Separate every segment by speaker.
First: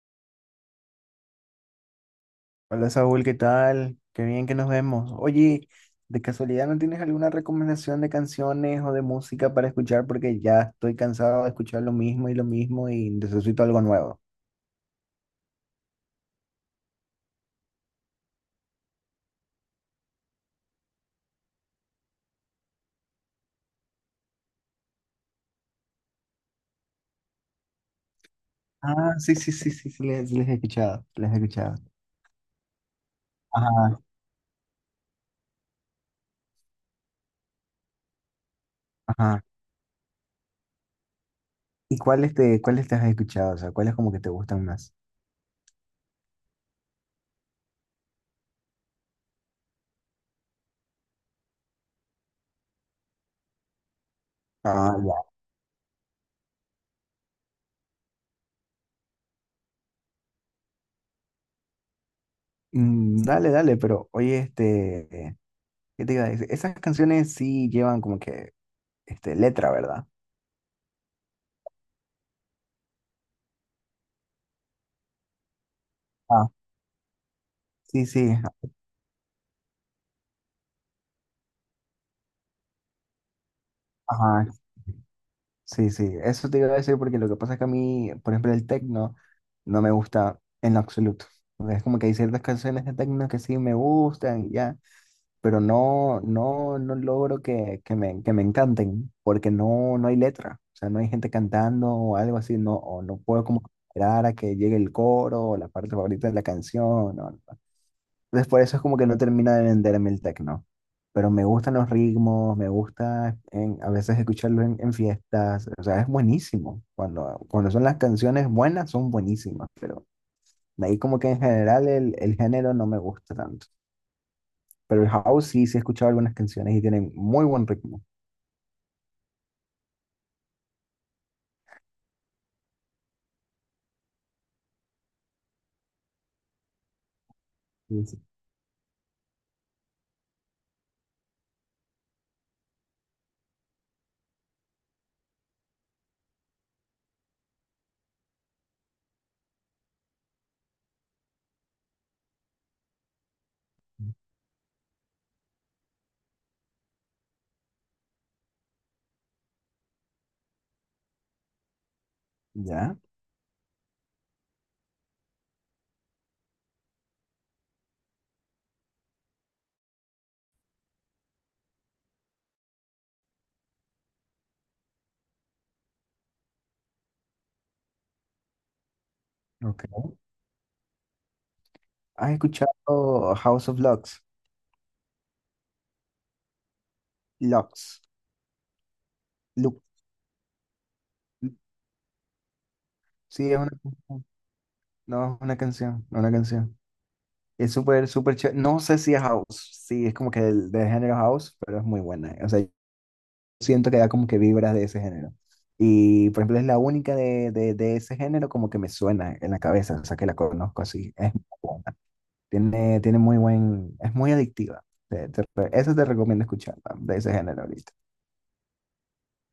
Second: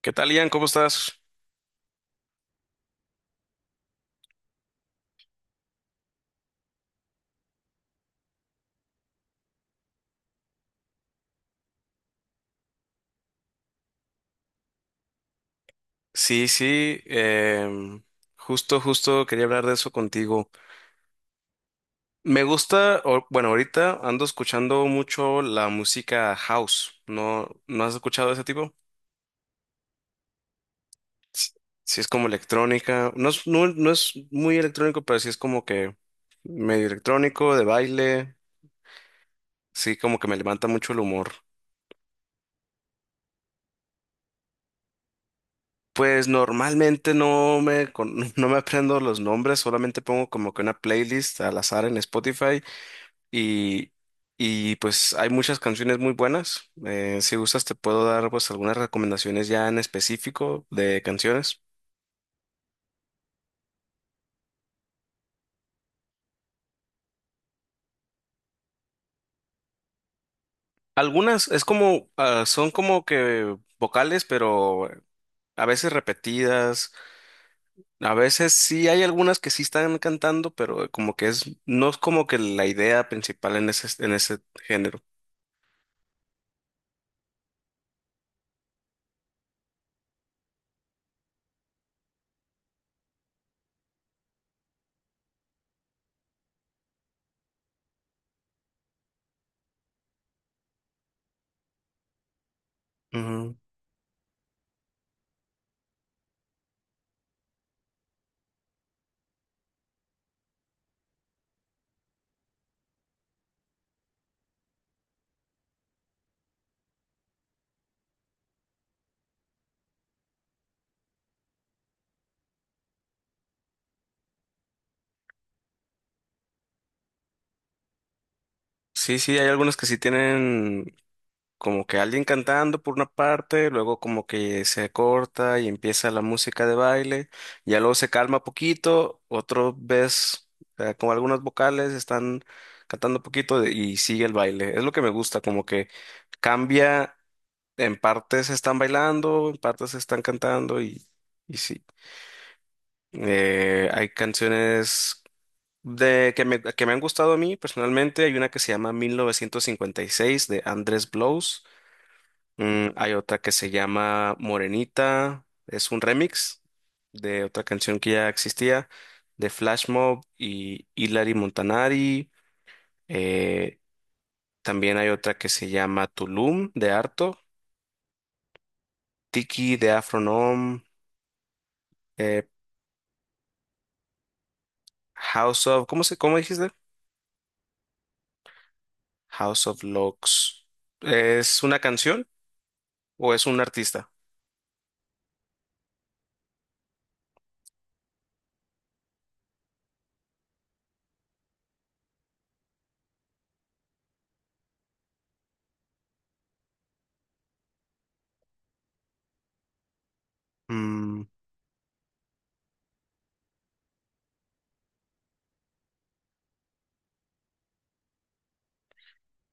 Speaker 1: ¿Qué tal, Ian? ¿Cómo estás?
Speaker 2: Hola Saúl, ¿qué tal? Qué bien que nos vemos. Oye, ¿de casualidad no tienes alguna recomendación de canciones o de música para escuchar? Porque ya estoy cansado de escuchar lo mismo y necesito algo nuevo.
Speaker 1: Sí, sí, justo quería hablar de eso contigo. Me gusta, bueno, ahorita ando escuchando mucho la música house. ¿No has escuchado ese tipo?
Speaker 2: Ah, sí, sí, sí, sí, sí, les he escuchado, les he
Speaker 1: S-
Speaker 2: escuchado.
Speaker 1: Sí, es como electrónica. No es, no, no
Speaker 2: Ajá,
Speaker 1: es muy electrónico, pero sí es como que medio electrónico, de baile.
Speaker 2: ajá.
Speaker 1: Sí, como que me levanta mucho el humor.
Speaker 2: ¿Y cuáles te has escuchado? O sea, ¿cuáles como que te gustan más?
Speaker 1: Pues normalmente no me aprendo los nombres, solamente pongo como que una playlist al azar en Spotify. Y, y
Speaker 2: Ah,
Speaker 1: pues
Speaker 2: ya.
Speaker 1: hay muchas canciones muy buenas. Si gustas, te puedo dar pues algunas recomendaciones ya en específico de canciones.
Speaker 2: Mm, dale, dale, pero oye, ¿qué te iba a decir? Esas canciones sí llevan como que, este, letra, ¿verdad?
Speaker 1: Algunas es como, ah, son como que vocales, pero a veces
Speaker 2: Ah,
Speaker 1: repetidas.
Speaker 2: sí,
Speaker 1: A
Speaker 2: sí,
Speaker 1: veces sí hay algunas que sí están cantando, pero como que es, no es como que la idea principal en ese
Speaker 2: ajá.
Speaker 1: género.
Speaker 2: Sí, sí, eso te iba a decir porque lo que pasa es que a mí, por ejemplo, el techno no me gusta en lo absoluto. O sea, es como que hay ciertas canciones de techno que sí me gustan, y ya, pero no logro que me encanten porque no, no hay letra. O sea, no hay gente cantando o algo así, no, o no puedo
Speaker 1: Ujú.
Speaker 2: como esperar a que llegue el coro o la parte favorita de la canción. No, no. Entonces por eso es como que no termina de venderme el techno. Pero me gustan los ritmos, me gusta a veces escucharlo en fiestas. O sea, es buenísimo. Cuando son las canciones buenas, son buenísimas. Pero de ahí como que en general el género no me gusta tanto. Pero el house sí, sí he escuchado algunas canciones y tienen muy buen ritmo.
Speaker 1: Sí, sí, hay algunas que sí tienen como que alguien cantando por una parte, luego como que se corta y empieza la música de baile, ya luego
Speaker 2: Sí,
Speaker 1: se
Speaker 2: sí.
Speaker 1: calma poquito, otro vez con algunas vocales están cantando poquito y sigue el baile. Es lo que me gusta, como que cambia, en partes están bailando, en partes están cantando y sí. Hay canciones de que me han gustado a mí personalmente. Hay una que se llama 1956 de Andrés Blows.
Speaker 2: ¿Ya?
Speaker 1: Hay otra que se llama Morenita, es un remix de otra canción que ya existía, de Flash Mob y Hilary Montanari. Eh, También hay otra que se llama Tulum de Arto, Tiki
Speaker 2: Ok.
Speaker 1: de Afronom,
Speaker 2: ¿Has
Speaker 1: eh,
Speaker 2: escuchado House of Lux?
Speaker 1: House of, ¿cómo dijiste?
Speaker 2: Lux.
Speaker 1: House
Speaker 2: Lux.
Speaker 1: of Locks. ¿Es una canción o es
Speaker 2: Sí, es
Speaker 1: un
Speaker 2: una,
Speaker 1: artista?
Speaker 2: no, es una canción, una canción. Es súper, súper chévere. No sé si es house, sí, es como que del género house, pero es muy buena. O sea, yo siento que da como que vibras de ese género. Y, por ejemplo, es la única de ese género como que me suena en la cabeza, o sea, que la conozco así.
Speaker 1: Mm,
Speaker 2: Es muy buena. Tiene muy buen, es muy adictiva. Eso te recomiendo escuchar, man, de ese género ahorita.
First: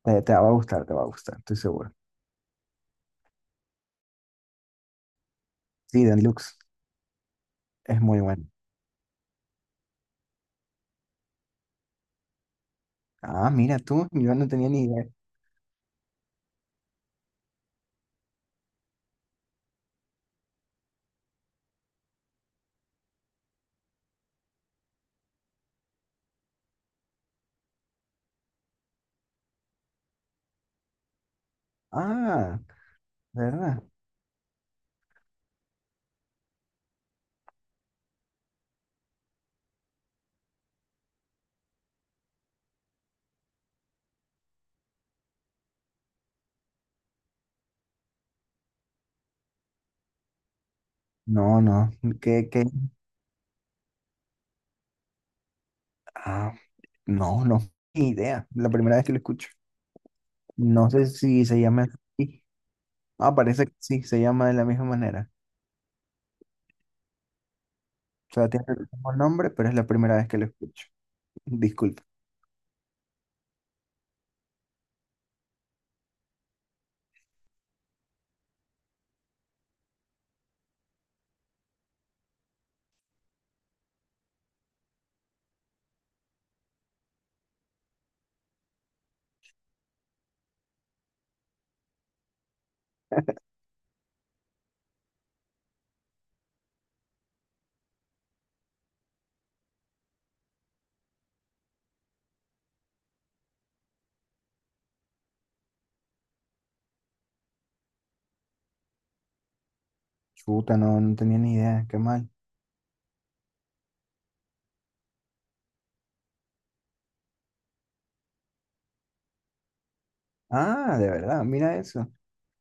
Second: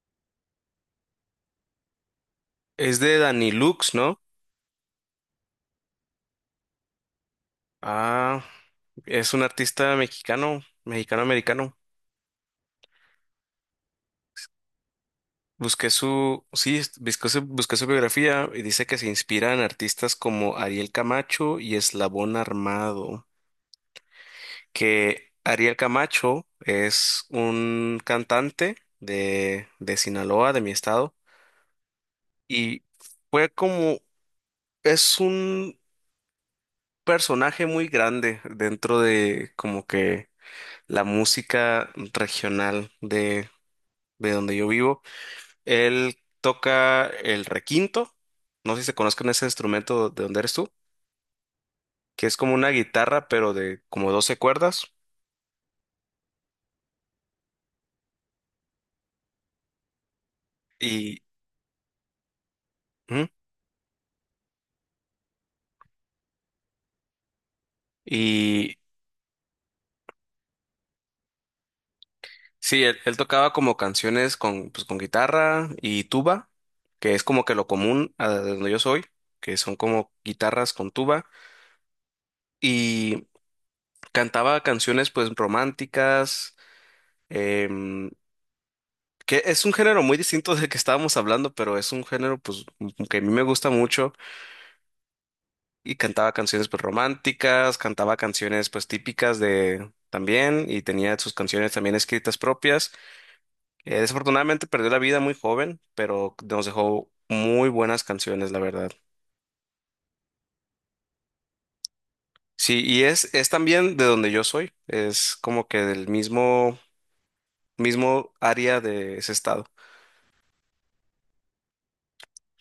Speaker 2: Te va a gustar, te va a gustar, estoy seguro.
Speaker 1: es de Danny Lux, ¿no?
Speaker 2: Sí, Dan Lux, es muy
Speaker 1: Ah,
Speaker 2: bueno.
Speaker 1: es un artista mexicano, mexicano-americano.
Speaker 2: Ah, mira tú, yo no tenía ni idea.
Speaker 1: Busqué su, sí, es- busqué su biografía y dice que se inspira en artistas como Ariel Camacho y Eslabón Armado, que Ariel Camacho es un cantante de Sinaloa, de mi estado,
Speaker 2: Ah,
Speaker 1: y fue
Speaker 2: ¿verdad?
Speaker 1: como, es un personaje muy grande dentro de como que la música regional de donde yo vivo. Él toca el requinto. No sé si se conozcan ese instrumento de donde eres tú,
Speaker 2: No, no.
Speaker 1: que es
Speaker 2: ¿Qué,
Speaker 1: como
Speaker 2: qué?
Speaker 1: una guitarra, pero de como 12 cuerdas.
Speaker 2: Ah, no, no, ni idea. La primera vez que lo escucho. No sé
Speaker 1: Y,
Speaker 2: si se llama así.
Speaker 1: ujú,
Speaker 2: Ah, parece que sí, se llama de la misma manera. O sea, tiene
Speaker 1: y
Speaker 2: el mismo nombre, pero es la primera vez que lo escucho. Disculpa.
Speaker 1: sí, él tocaba como canciones con, pues, con guitarra y tuba, que es como que lo común a de donde yo soy, que son como guitarras con tuba. Y cantaba canciones pues románticas, em, que es un género muy distinto del que estábamos hablando, pero es un género pues que a mí me gusta mucho y cantaba canciones pues románticas, cantaba canciones pues típicas de también y tenía sus canciones también escritas propias. Desafortunadamente perdió la vida muy joven, pero nos dejó muy buenas canciones, la verdad.
Speaker 2: Chuta, no, no tenía ni idea. Qué mal.
Speaker 1: Sí, y es también de donde yo soy, es como que del mismo, mismo área de ese estado.
Speaker 2: Ah, de verdad, mira eso.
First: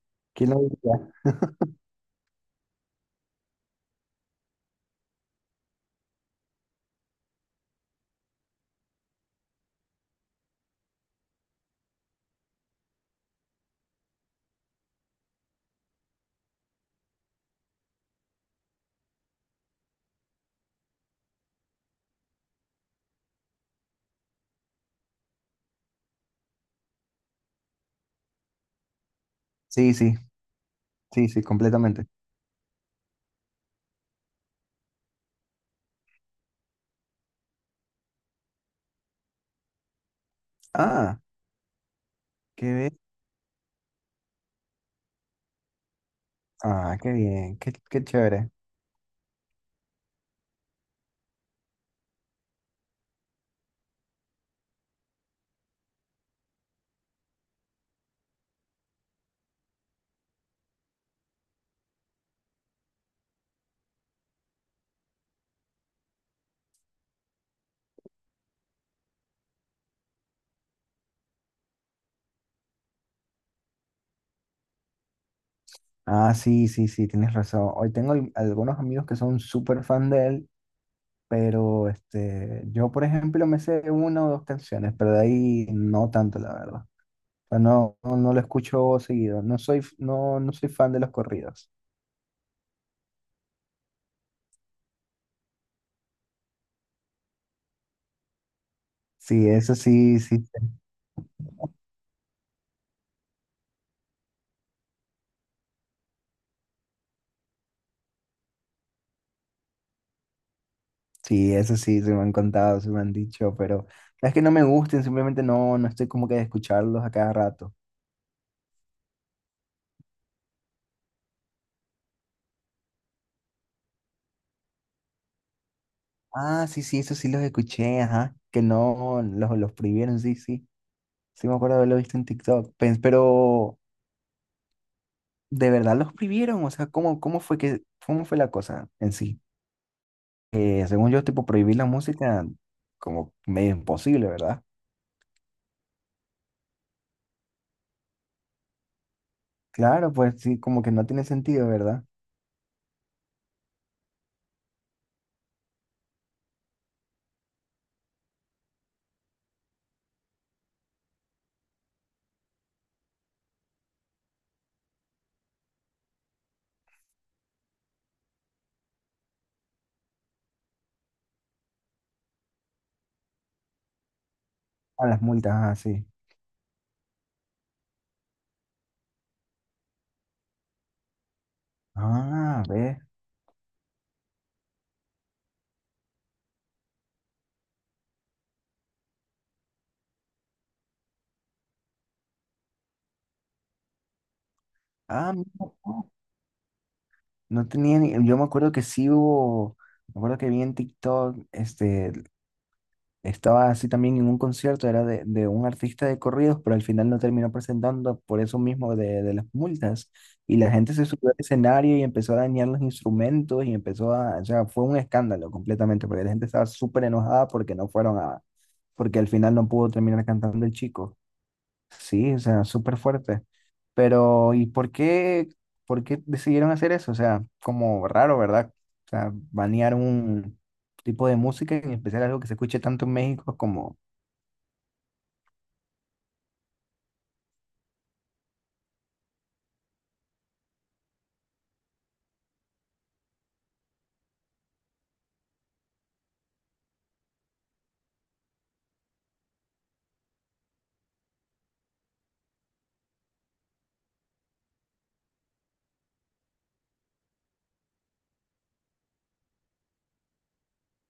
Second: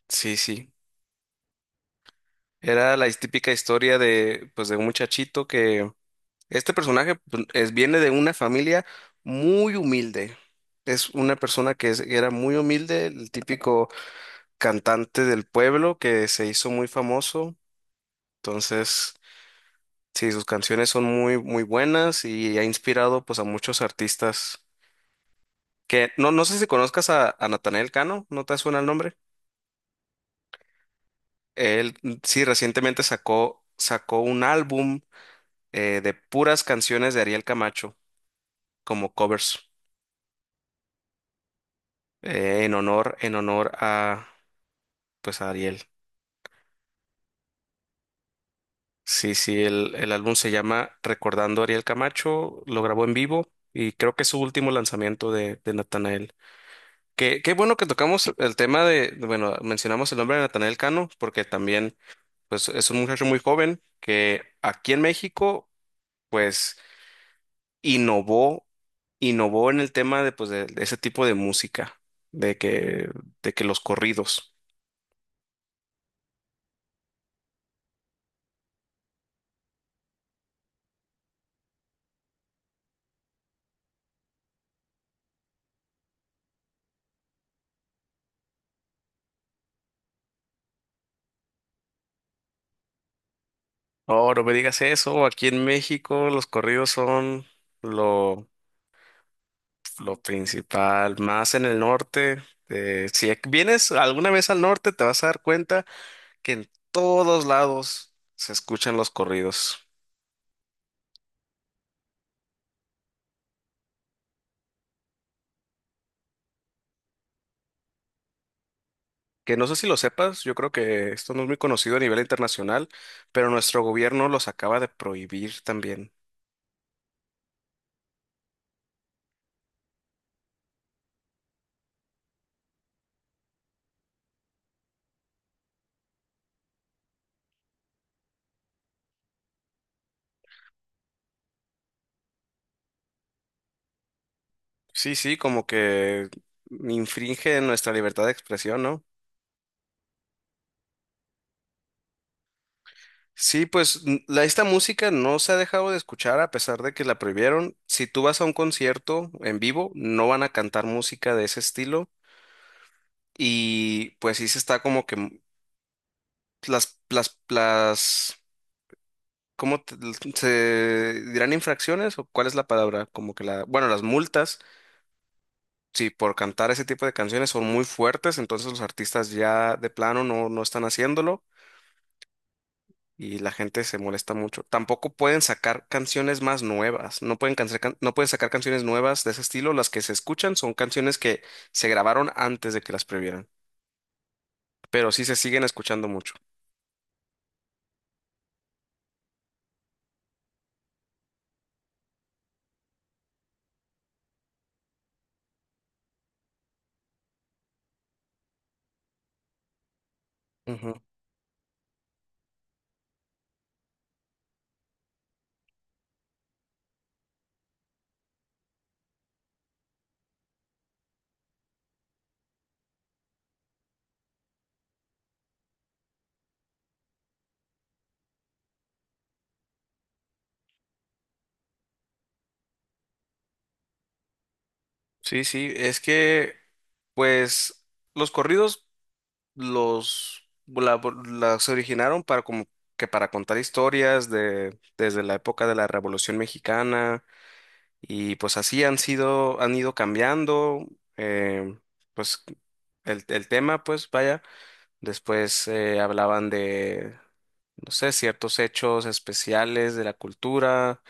Speaker 1: Sí,
Speaker 2: ¿Quién lo
Speaker 1: sí.
Speaker 2: diría?
Speaker 1: Era la típica historia de pues de un muchachito que... Este personaje pues, viene de una familia muy humilde. Es una persona que era muy humilde, el típico cantante del pueblo que se hizo muy famoso. Entonces, sí, sus canciones son muy, muy buenas y ha inspirado pues a muchos artistas que no sé si conozcas a Natanael Cano, ¿no te suena el nombre?
Speaker 2: Sí, sí, sí, sí,
Speaker 1: Él
Speaker 2: completamente.
Speaker 1: sí recientemente sacó un álbum de puras canciones de Ariel Camacho como covers
Speaker 2: Ah,
Speaker 1: en
Speaker 2: qué bien.
Speaker 1: honor, en honor a, pues a Ariel.
Speaker 2: Ah, qué bien, qué, qué chévere.
Speaker 1: Sí, sí, el álbum se llama Recordando a Ariel Camacho, lo grabó en vivo y creo que es su último lanzamiento de Natanael. Qué bueno que tocamos el tema, bueno, mencionamos el nombre de Natanael Cano, porque también, pues, es un muchacho muy joven que aquí en México, pues, innovó, innovó en el tema de, pues, de ese tipo de música, de que, de que los corridos.
Speaker 2: Ah, sí, sí, sí, tienes razón. Hoy tengo algunos amigos que son súper fan de él. Pero este, yo, por ejemplo, me sé una o dos canciones, pero de ahí no tanto, la verdad. O sea, no lo escucho seguido. No soy, no soy fan de los corridos.
Speaker 1: Oh, no me digas eso, aquí en México los corridos son... Lo,
Speaker 2: Sí, eso sí,
Speaker 1: Lo
Speaker 2: sí,
Speaker 1: principal, más en el norte, si vienes alguna vez al norte, te vas a dar cuenta que en todos lados se escuchan los corridos.
Speaker 2: sí, eso sí, se me han contado, se me han dicho, pero no es que no me gusten, simplemente no estoy como que de escucharlos a cada rato.
Speaker 1: Que no sé si lo sepas, yo creo que esto no es muy conocido a nivel internacional, pero nuestro gobierno los acaba de prohibir también.
Speaker 2: Ah, sí, sí, eso sí los escuché, ajá, que no, los prohibieron, sí, sí. Sí me acuerdo haberlo visto en TikTok. Pero ¿de verdad los prohibieron? O sea, cómo fue la cosa en sí? Eh, según yo, tipo, prohibir la música como medio imposible, ¿verdad?
Speaker 1: Sí, sí, como que infringe nuestra libertad de expresión, ¿no?
Speaker 2: Claro, pues sí, como que no tiene sentido, ¿verdad?
Speaker 1: Sí, pues esta música no se ha dejado de escuchar a pesar de que la prohibieron. Si tú vas a un concierto en vivo, no van a cantar música de ese estilo. Y pues sí se está como que las, las, las, ¿cómo te- se dirán infracciones o cuál es la palabra? Como que bueno, las multas,
Speaker 2: A las multas, así.
Speaker 1: sí, por cantar ese tipo de canciones son muy fuertes, entonces los artistas ya de plano no están haciéndolo
Speaker 2: Ah, sí. Ah, ve.
Speaker 1: y la gente se molesta mucho. Tampoco pueden sacar canciones más nuevas, no pueden sacar canciones nuevas de ese estilo, las que se escuchan son canciones que se grabaron antes de que las prohibieran, pero sí
Speaker 2: Ah,
Speaker 1: se siguen
Speaker 2: mira,
Speaker 1: escuchando
Speaker 2: no,
Speaker 1: mucho.
Speaker 2: no tenía ni... Yo me acuerdo que sí hubo, me acuerdo que vi en TikTok, este, estaba así también en un concierto, era de un artista de corridos, pero al final no terminó presentando por eso mismo de las multas. Y la gente se subió al escenario y empezó a dañar los instrumentos y empezó a, o sea, fue un escándalo completamente, porque la gente estaba súper enojada porque no fueron a, porque al final no pudo terminar cantando el chico. Sí, o sea, súper fuerte. Pero, por qué decidieron hacer eso? O sea, como raro, ¿verdad? O sea, banear un tipo de música, en especial algo que se escuche tanto en México como...
Speaker 1: Sí, sí, es que, pues, los corridos los la- las originaron para como que para contar historias de desde la época de la Revolución Mexicana y pues así han sido, han ido cambiando, eh, pues el tema, pues vaya, después hablaban de, no sé, ciertos hechos especiales de la cultura.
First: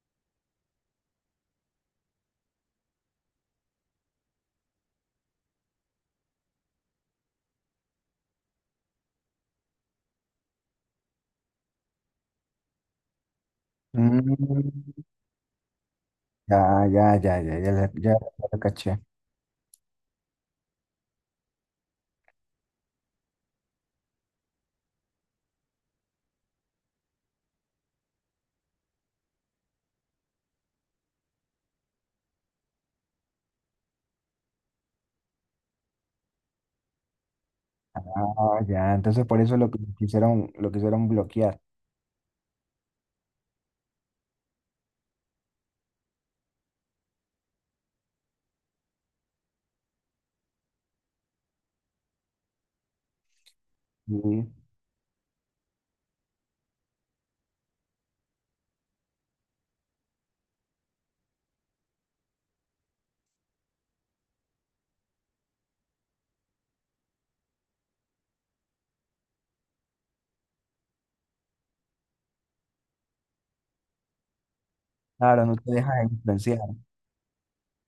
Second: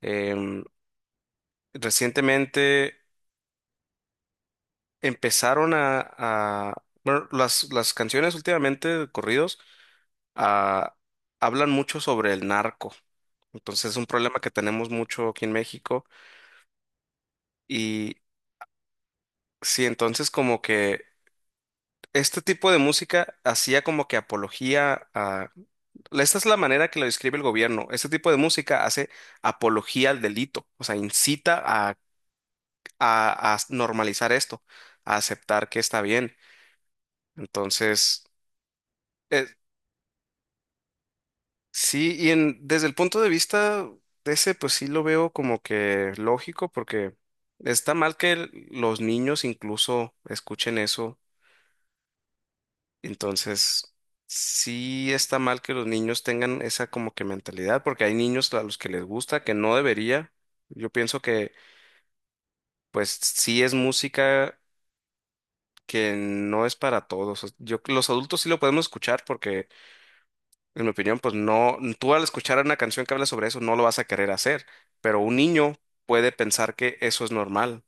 Speaker 1: em, Recientemente empezaron, bueno, las canciones últimamente, corridos, ah, hablan mucho sobre el narco. Entonces es un problema que
Speaker 2: Mm,
Speaker 1: tenemos mucho aquí en México.
Speaker 2: ya, ya, ya, ya, ya, ya,
Speaker 1: Y
Speaker 2: lo caché.
Speaker 1: sí, entonces como que este tipo de música hacía como que apología a... Esta es la manera que lo describe el gobierno. Este tipo de música hace apología al delito, o sea, incita a normalizar esto, a aceptar que está bien. Entonces...
Speaker 2: Ah, ya, entonces por
Speaker 1: eh,
Speaker 2: eso lo que quisieron, lo quisieron bloquear.
Speaker 1: sí, desde el punto de vista de ese, pues sí lo veo como que lógico, porque está mal que los niños incluso escuchen eso. Entonces,
Speaker 2: Sí.
Speaker 1: sí está mal que los niños tengan esa como que mentalidad, porque hay niños a los que les gusta, que no debería. Yo pienso que, pues sí es música que no es para todos. Yo, los adultos sí lo podemos escuchar porque en mi opinión, pues no, tú al escuchar una canción que habla sobre eso no lo vas a querer hacer, pero un
Speaker 2: Claro, no te
Speaker 1: niño
Speaker 2: dejas
Speaker 1: puede
Speaker 2: influenciar.
Speaker 1: pensar que eso es normal.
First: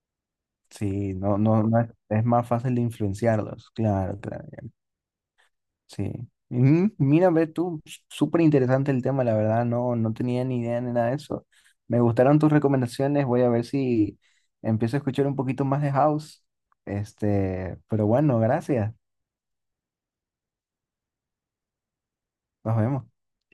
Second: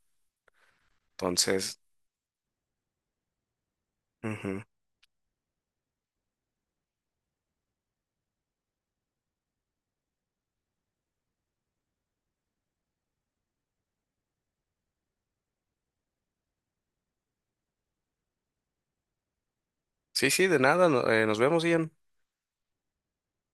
Speaker 2: Sí,
Speaker 1: Entonces,
Speaker 2: no es, es más fácil de influenciarlos. Claro, claro.
Speaker 1: ujú.
Speaker 2: Sí. Mm, mira, ve tú, súper interesante el tema, la verdad, no, no tenía ni idea ni nada de eso. Me gustaron tus recomendaciones, voy a ver si empiezo a escuchar un poquito más de house. Este, pero bueno, gracias.
Speaker 1: Sí, sí, de nada, nos vemos, Ian.
Speaker 2: Nos vemos.